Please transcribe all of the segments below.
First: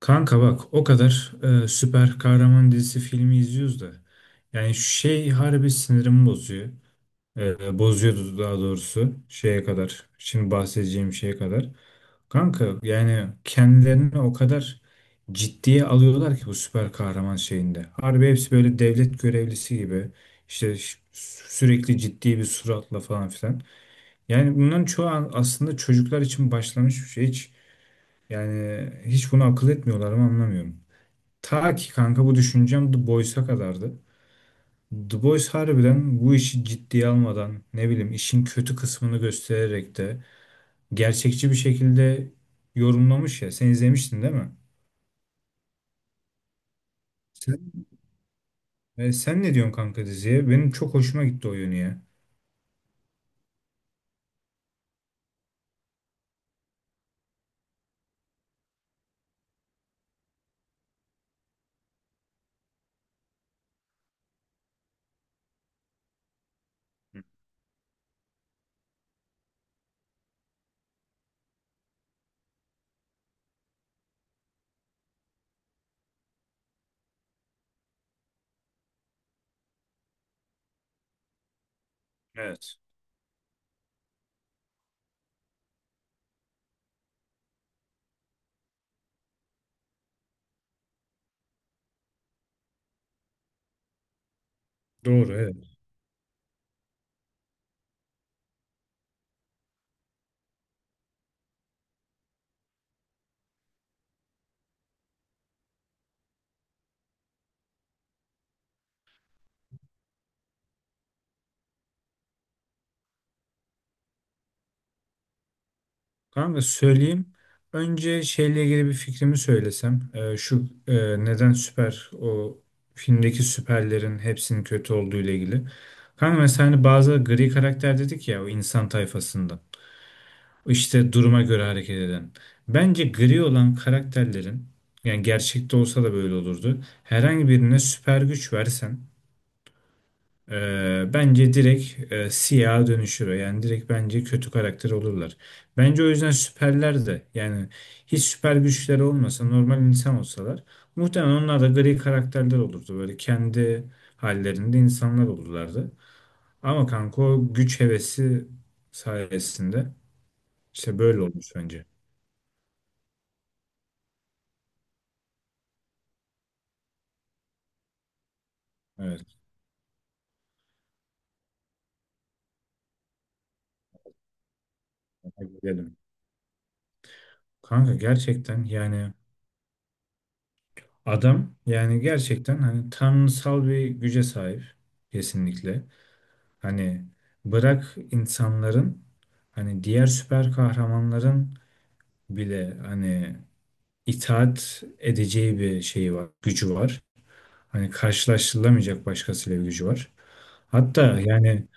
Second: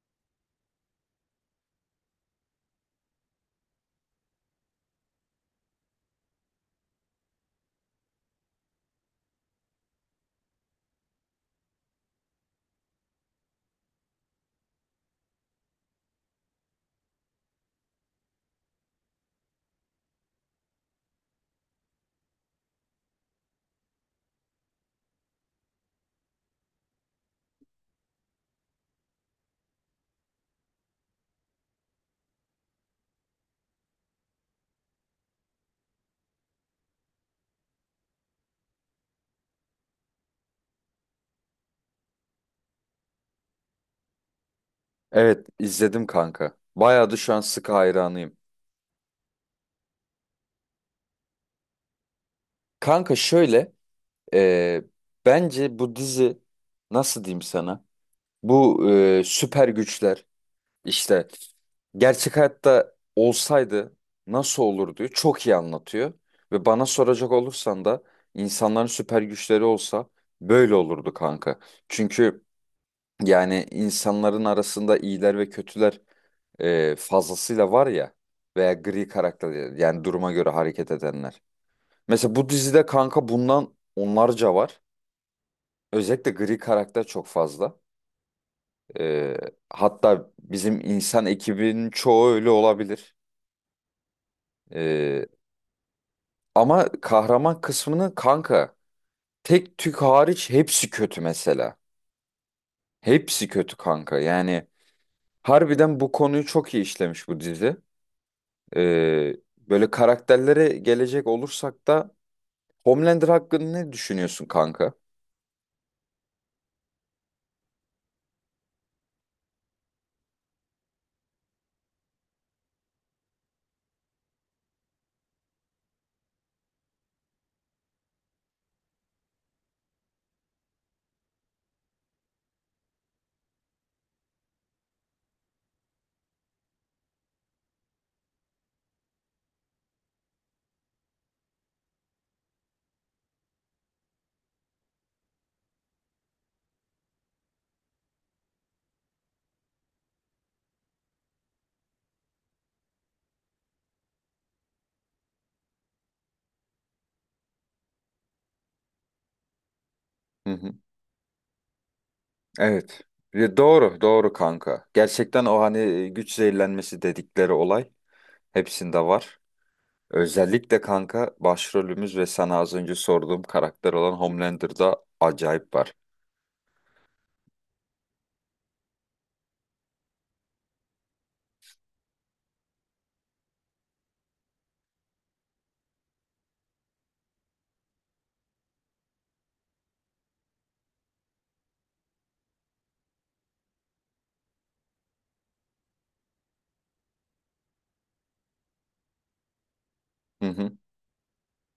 Kanka bak o kadar süper kahraman dizisi filmi izliyoruz da yani şey harbi sinirimi bozuyor. Bozuyordu daha doğrusu şeye kadar. Şimdi bahsedeceğim şeye kadar. Kanka yani kendilerini o kadar ciddiye alıyorlar ki bu süper kahraman şeyinde. Harbi hepsi böyle devlet görevlisi gibi işte sürekli ciddi bir suratla falan filan. Yani bunların çoğu aslında çocuklar için başlamış bir şey. Hiç yani hiç bunu akıl etmiyorlar mı anlamıyorum. Ta ki kanka bu düşüncem The Boys'a kadardı. The Boys harbiden bu işi ciddiye almadan ne bileyim işin kötü kısmını göstererek de gerçekçi bir şekilde yorumlamış ya. Sen izlemiştin değil mi? Evet, izledim kanka. Bayağı da şu an sıkı Sen, hayranıyım. Sen ne diyorsun kanka diziye? Benim çok hoşuma gitti o yönü ya. Kanka şöyle e, bence bu dizi, nasıl diyeyim sana? Bu süper güçler işte gerçek hayatta olsaydı nasıl olurdu çok iyi anlatıyor. Ve bana soracak olursan da insanların süper güçleri olsa böyle olurdu kanka. Çünkü yani insanların arasında iyiler ve kötüler fazlasıyla var ya, veya gri karakter, yani duruma göre hareket edenler. Mesela bu Evet. dizide kanka bundan onlarca var. Özellikle gri karakter çok fazla. E, Hatta bizim insan ekibinin çoğu öyle olabilir. E, Doğru, evet. Ama kahraman kısmını kanka tek tük hariç hepsi kötü mesela. Hepsi kötü kanka, yani harbiden bu konuyu çok iyi işlemiş bu dizi. E, Böyle karakterlere gelecek olursak da Homelander hakkında ne düşünüyorsun kanka? Kanka söyleyeyim. Önce şeyle ilgili bir fikrimi söylesem. Şu neden süper o filmdeki süperlerin hepsinin kötü olduğu ile ilgili. Kanka mesela hani bazı gri karakter dedik ya o insan tayfasından. İşte duruma göre hareket eden. Bence gri olan karakterlerin yani gerçekte olsa da böyle olurdu. Herhangi birine süper güç versen bence direkt siyaha dönüşür. Yani direkt bence kötü karakter olurlar. Bence o yüzden süperler de yani hiç süper güçleri olmasa normal insan olsalar muhtemelen onlar da gri karakterler olurdu. Böyle kendi hallerinde insanlar olurlardı. Ama kanka o güç hevesi sayesinde Hı hı. işte böyle olmuş bence. Evet. Ya doğru, doğru kanka. Gerçekten o hani güç zehirlenmesi dedikleri olay hepsinde Evet. var. Özellikle kanka başrolümüz ve sana az önce sorduğum karakter olan Homelander'da Tebrik acayip var. ederim. Kanka gerçekten yani adam yani gerçekten hani tanrısal bir güce sahip kesinlikle. Hani bırak insanların, hani diğer süper kahramanların bile hani itaat edeceği bir şeyi var, gücü var. Hani karşılaştırılamayacak başkasıyla bir gücü var. Hı hı. Hatta yani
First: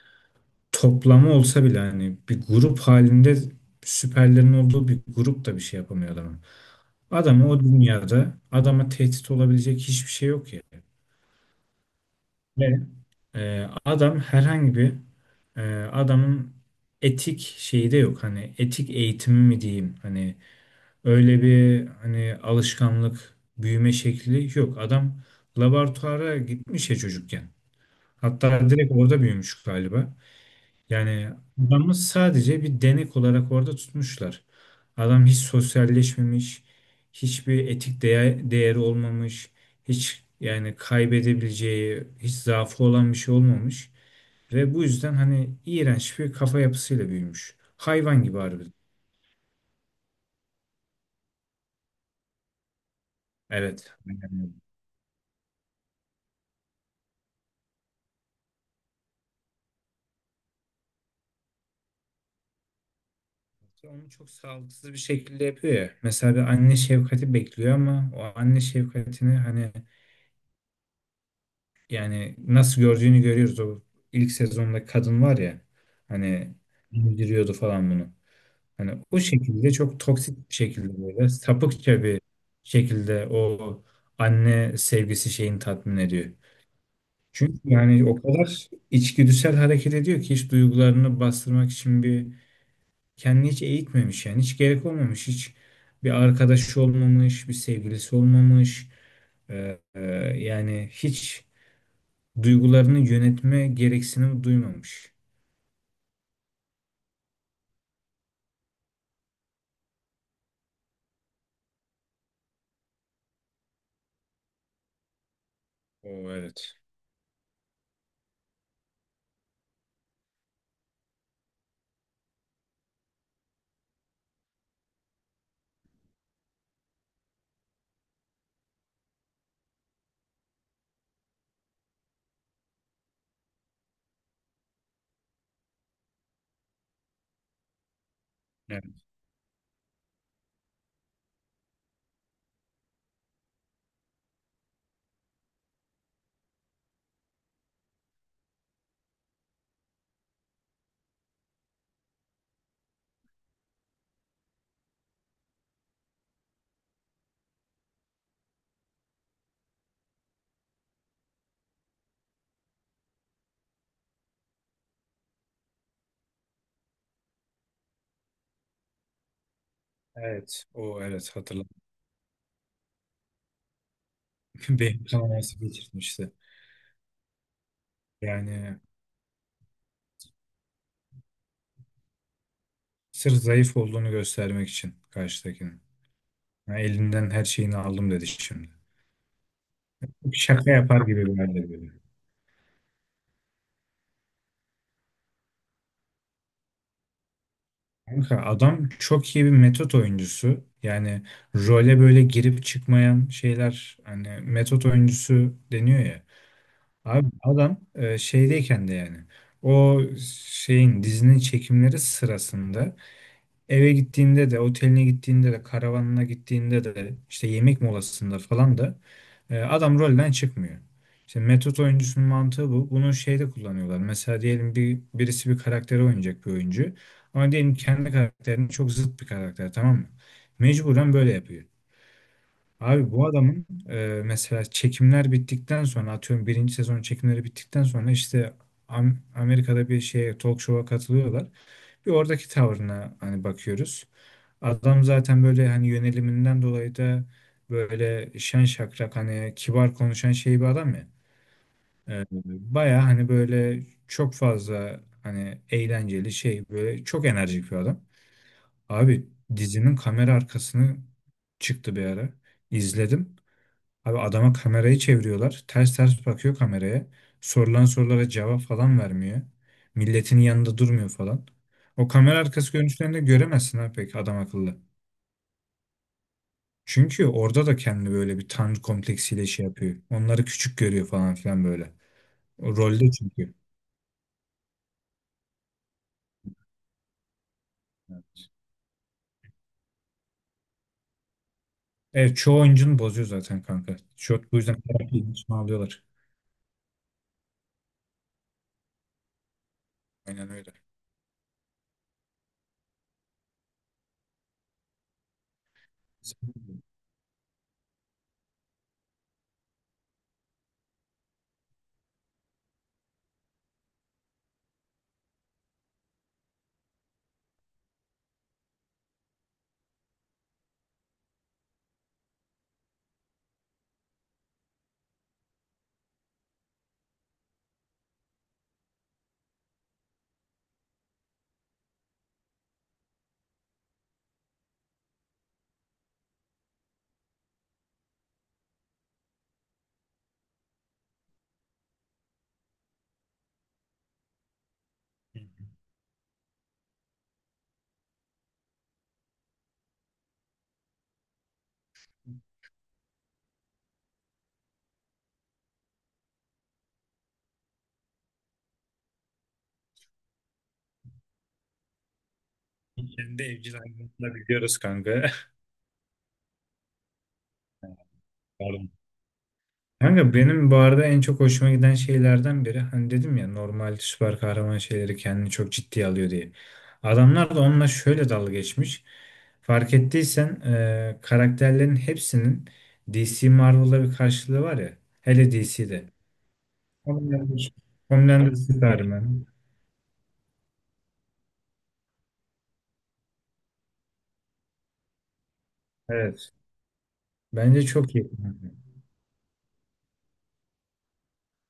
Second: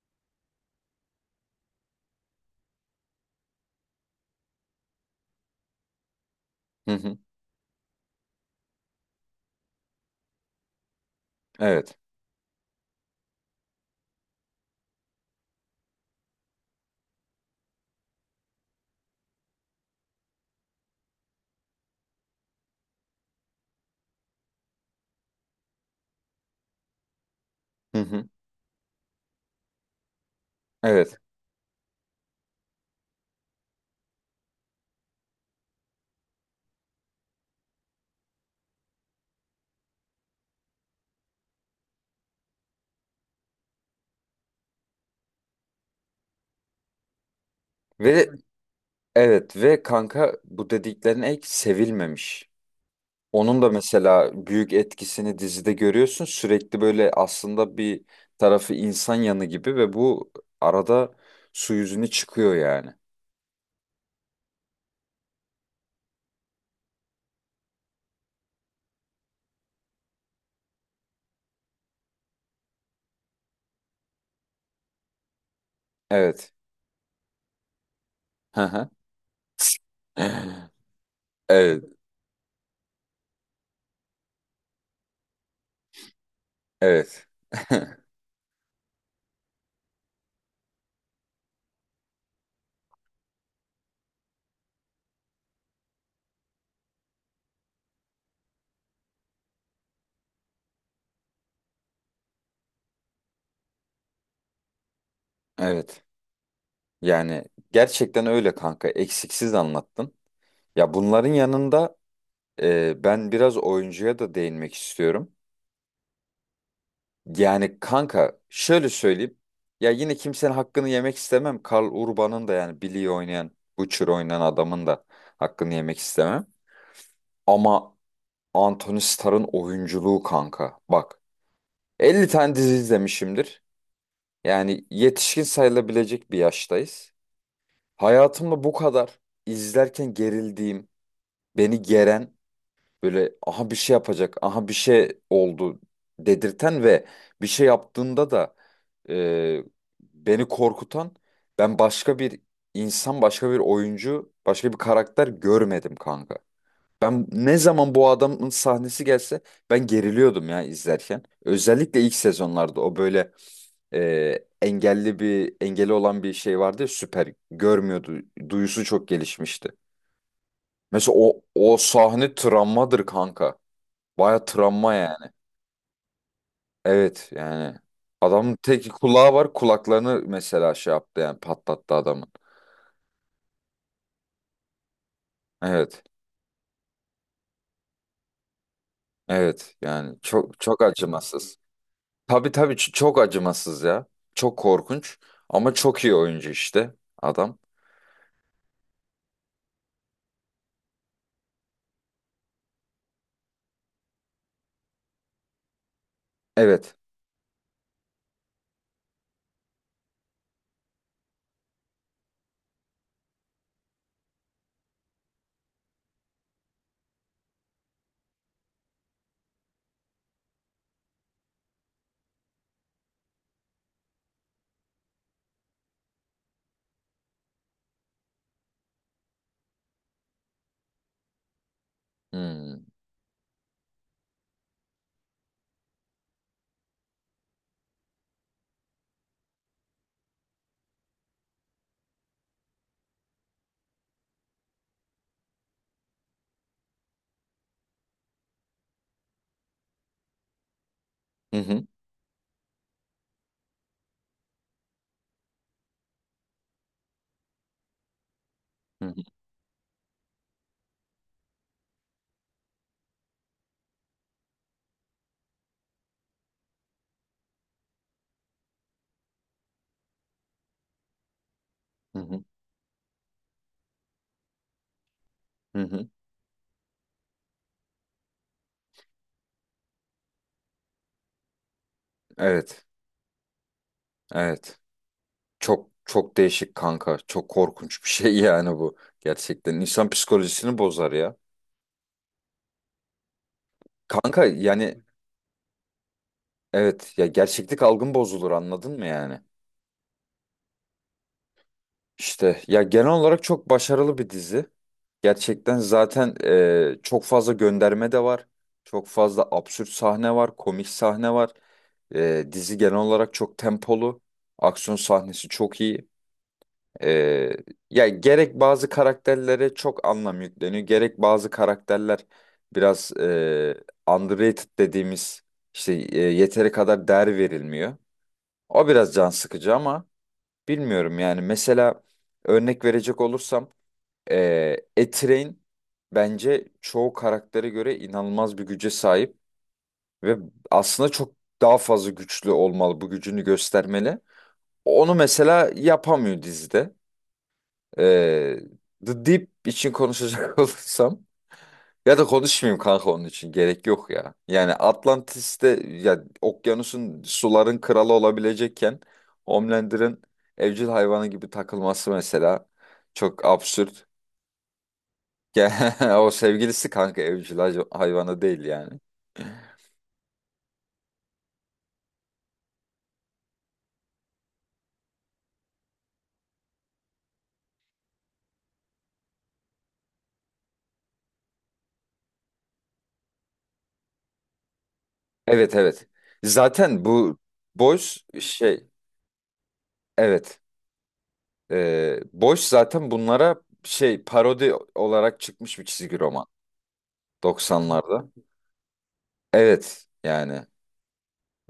toplamı olsa bile hani bir grup halinde süperlerin olduğu bir grup da bir şey yapamıyor adamın. Hı hı. Adamı o dünyada adama tehdit olabilecek hiçbir şey yok ya. Evet. Adam herhangi bir e, adamın etik şeyi de yok. Hani etik eğitimi mi diyeyim? Hani öyle bir hani alışkanlık, büyüme şekli yok. Adam laboratuvara gitmiş ya çocukken. Hı hı. Hatta direkt orada büyümüş galiba. Evet. Yani adamı sadece bir denek olarak orada tutmuşlar. Adam hiç sosyalleşmemiş, hiçbir etik değer, değeri olmamış, hiç yani kaybedebileceği, hiç zaafı olan bir şey olmamış. Ve bu yüzden hani iğrenç bir kafa yapısıyla büyümüş. Hayvan Ve gibi harbiden. evet, ve kanka bu dediklerin ek sevilmemiş. Onun da Evet. Aynen mesela öyle. büyük etkisini dizide görüyorsun. Sürekli böyle aslında bir tarafı insan yanı gibi ve bu arada su yüzüne çıkıyor yani. Onu çok sağlıksız bir şekilde yapıyor ya. Mesela bir anne şefkati bekliyor ama o anne şefkatini hani yani nasıl gördüğünü görüyoruz. O ilk sezonda kadın var ya Evet. hani indiriyordu falan bunu. Hı hı. Hani o şekilde çok toksik bir şekilde böyle Evet, sapıkça bir şekilde o anne sevgisi şeyini tatmin ediyor. evet. Çünkü yani o kadar içgüdüsel hareket ediyor ki hiç duygularını bastırmak için bir kendini hiç eğitmemiş, yani hiç gerek olmamış, hiç bir arkadaşı olmamış, bir sevgilisi olmamış. Ee, e, Yani hiç duygularını yönetme gereksinimi duymamış. Evet. Yani gerçekten öyle kanka. Eksiksiz anlattın. Ya bunların yanında ben biraz oyuncuya da değinmek istiyorum. O evet. Yani kanka şöyle söyleyeyim. Ya yine kimsenin hakkını yemek istemem. Karl Urban'ın da, yani Billy'yi oynayan, Butcher oynayan adamın da hakkını yemek istemem. Ama Anthony Starr'ın oyunculuğu kanka. Bak, 50 tane dizi izlemişimdir. Yani yetişkin sayılabilecek bir yaştayız. Hayatımda bu Evet, kadar izlerken gerildiğim, beni geren, böyle aha bir şey yapacak, aha bir şey oldu dedirten ve bir şey yaptığında da e, beni korkutan, ben başka bir insan, başka bir oyuncu, başka bir karakter görmedim kanka. Ben ne zaman bu adamın sahnesi gelse ben geriliyordum ya izlerken. Özellikle ilk sezonlarda o böyle e, engelli, bir engeli olan bir şey vardı ya, süper görmüyordu. Duyusu çok gelişmişti. evet. O Mesela evet, o hatırladım. o sahne travmadır kanka. Baya travma Beyin yani. kanaması geçirmişti. Evet yani. Adamın Yani tek kulağı var. Kulaklarını mesela şey yaptı, yani patlattı adamın. sırf zayıf olduğunu göstermek için karşıdakinin. Evet. Ha, elinden her şeyini aldım dedi şimdi. Evet yani, çok Şaka çok yapar gibi bir acımasız. halde böyle. Tabii tabii, çok acımasız ya. Çok korkunç ama çok iyi oyuncu işte adam. Kanka adam çok iyi bir metot oyuncusu. Yani role böyle girip çıkmayan şeyler hani metot oyuncusu deniyor ya. Evet. Abi adam şeydeyken de yani o şeyin, dizinin çekimleri sırasında eve gittiğinde de, oteline gittiğinde de, karavanına gittiğinde de, işte yemek molasında falan da adam rolden çıkmıyor. Şimdi metot oyuncusunun mantığı bu. Bunu şeyde kullanıyorlar. Mesela diyelim birisi bir karakteri oynayacak bir oyuncu. Ama diyelim kendi karakterinin çok zıt bir karakter, tamam mı? Mecburen böyle yapıyor. Hmm. Abi bu adamın, mesela çekimler bittikten sonra, atıyorum birinci sezon çekimleri bittikten sonra işte Amerika'da bir şeye, talk show'a katılıyorlar. Bir oradaki tavrına hani bakıyoruz. Adam zaten böyle hani yöneliminden dolayı da böyle şen şakrak hani kibar konuşan şey bir adam ya. Hı hı. Ee, Baya hani böyle çok fazla hani eğlenceli şey böyle çok enerjik bir adam. Hı hı. Abi dizinin kamera arkasını çıktı bir ara. İzledim. Abi adama kamerayı çeviriyorlar. Ters ters bakıyor kameraya. Sorulan sorulara cevap falan vermiyor. Milletin yanında durmuyor falan. O Hı kamera hı. arkası görüntülerinde göremezsin ha pek adam akıllı. Hı hı. Çünkü orada da kendi böyle bir tanrı kompleksiyle şey yapıyor. Onları küçük görüyor falan filan böyle. O Evet. rolde çünkü. Evet. Çok çok değişik kanka. Çok korkunç bir şey yani bu. Gerçekten insan psikolojisini bozar ya. Evet, çoğu oyuncunu bozuyor zaten kanka. Kanka Bu yüzden yani terapiyi içine alıyorlar. evet ya, gerçeklik algın bozulur, anladın mı yani? Aynen öyle. İşte ya, genel olarak çok başarılı bir dizi. Gerçekten zaten çok fazla gönderme de var. Çok fazla absürt sahne var, komik sahne var. Dizi genel olarak çok tempolu. Aksiyon sahnesi çok iyi. E, Ya gerek bazı karakterlere çok anlam yükleniyor, gerek bazı karakterler biraz underrated dediğimiz işte yeteri kadar değer verilmiyor. O biraz can sıkıcı ama bilmiyorum yani, mesela örnek verecek olursam E-Train bence çoğu karaktere göre inanılmaz bir güce sahip ve aslında çok daha fazla güçlü olmalı, bu gücünü göstermeli. Onu mesela yapamıyor dizide. Eee, The Deep için konuşacak olursam, ya da konuşmayayım kanka, onun için gerek yok ya. Yani Atlantis'te ya, okyanusun, suların kralı olabilecekken Homelander'ın evcil hayvanı gibi takılması mesela Kendi çok evcil absürt. hayvanını da biliyoruz kanka. Ya, o sevgilisi kanka, evcil hayvanı değil Pardon. yani. Kanka benim bu arada en çok hoşuma giden şeylerden biri hani dedim ya normal süper kahraman şeyleri kendini çok ciddiye alıyor diye. Adamlar da onunla şöyle dalga geçmiş. Fark ettiysen karakterlerin hepsinin DC Marvel'da bir karşılığı var ya. Hele Evet, DC'de. evet. Zaten bu Homelander, Boys Homelander şey, Superman. evet. Boys zaten bunlara şey, parodi olarak çıkmış bir çizgi roman Evet. Bence çok 90'larda. iyi. Evet yani.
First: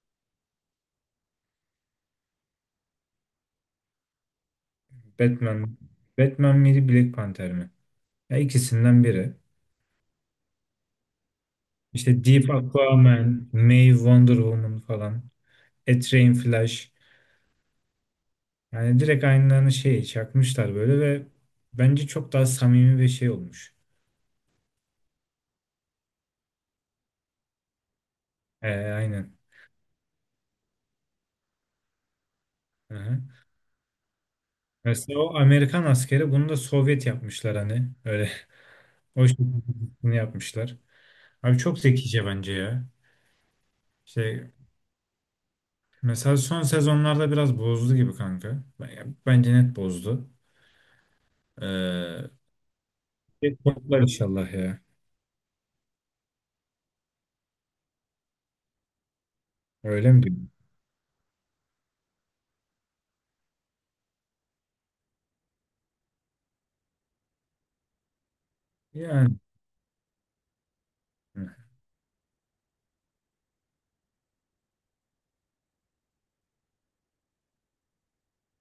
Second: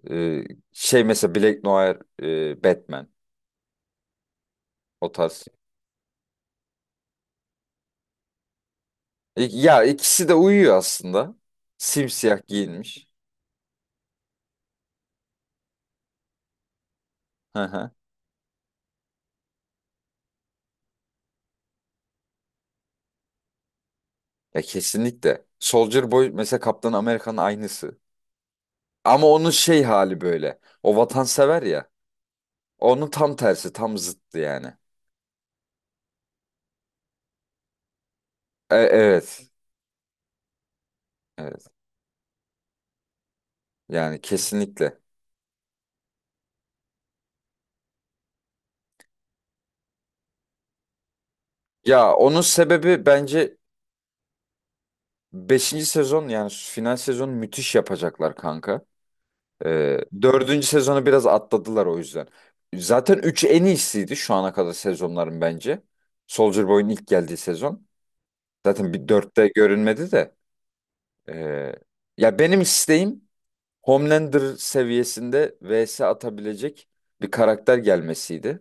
Ee, Şey mesela Black Noir, Batman, o tarz. Batman. Batman miydi, Black Panther mi? Ya ikisinden biri. Ya ikisi de uyuyor aslında. İşte Simsiyah Deep giyinmiş. Aquaman, May Wonder Woman falan. A Flash. Hı hı. Yani direkt aynılarını şey çakmışlar böyle ve bence çok daha samimi bir şey olmuş. Ya kesinlikle. Soldier Boy mesela Kaptan Amerika'nın aynısı. Ama Aynen. onun şey hali böyle. O vatansever ya. Onun tam Aha. tersi, tam zıttı yani. Mesela o Amerikan askeri, bunu da Sovyet yapmışlar hani. Öyle o Evet. şekilde yapmışlar. Abi Evet. çok zekice bence ya. Yani Şey kesinlikle. mesela son sezonlarda biraz bozdu gibi kanka. Bence net bozdu. Ya Ee, onun sebebi Bir bence toplar inşallah ya. beşinci sezon, yani final sezonu müthiş yapacaklar kanka. Öyle mi diyorsun? Dördüncü sezonu biraz atladılar o yüzden. Zaten 3 en iyisiydi şu ana kadar sezonların bence. Soldier Boy'un ilk geldiği sezon. Zaten bir Yani. dörtte görünmedi de. Hı. Ee, Ya benim isteğim Homelander seviyesinde vs atabilecek bir karakter gelmesiydi.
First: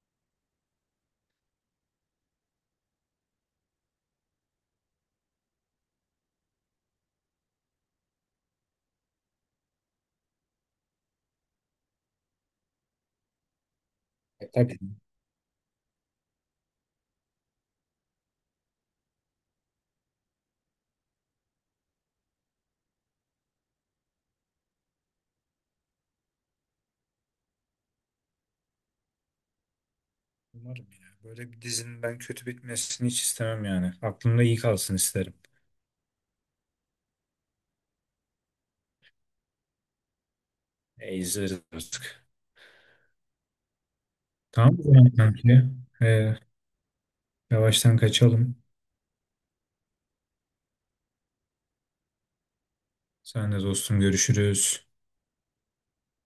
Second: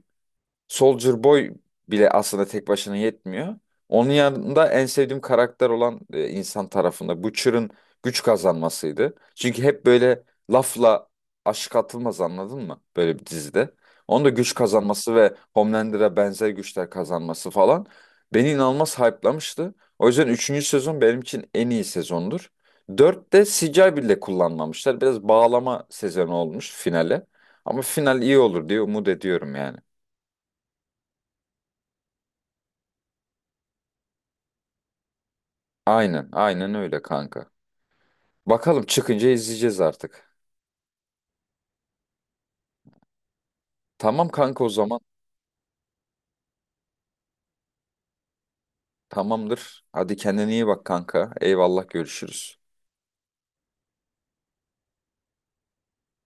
Soldier Boy bile aslında tek başına yetmiyor. Onun yanında en sevdiğim karakter olan insan tarafında Butcher'ın güç kazanmasıydı. Çünkü hep böyle lafla aşık atılmaz, anladın mı? Böyle bir dizide. Onun da E, güç tabii. kazanması ve Homelander'a benzer güçler kazanması falan beni inanılmaz hype'lamıştı. O yüzden üçüncü sezon benim için en iyi sezondur. 4'te CGI bile kullanmamışlar. Biraz bağlama sezonu olmuş finale. Ama final iyi olur diye umut ediyorum yani. Umarım ya. Böyle bir dizinin ben kötü bitmesini hiç istemem yani. Aklımda iyi kalsın isterim. Aynen, aynen öyle kanka. Bakalım çıkınca izleyeceğiz artık. E, izleriz artık. Tamam kanka o Tamam mı zaman. yani kanki? E, Yavaştan kaçalım. Tamamdır. Hadi kendine iyi bak kanka. Eyvallah, görüşürüz. Sen de dostum, görüşürüz.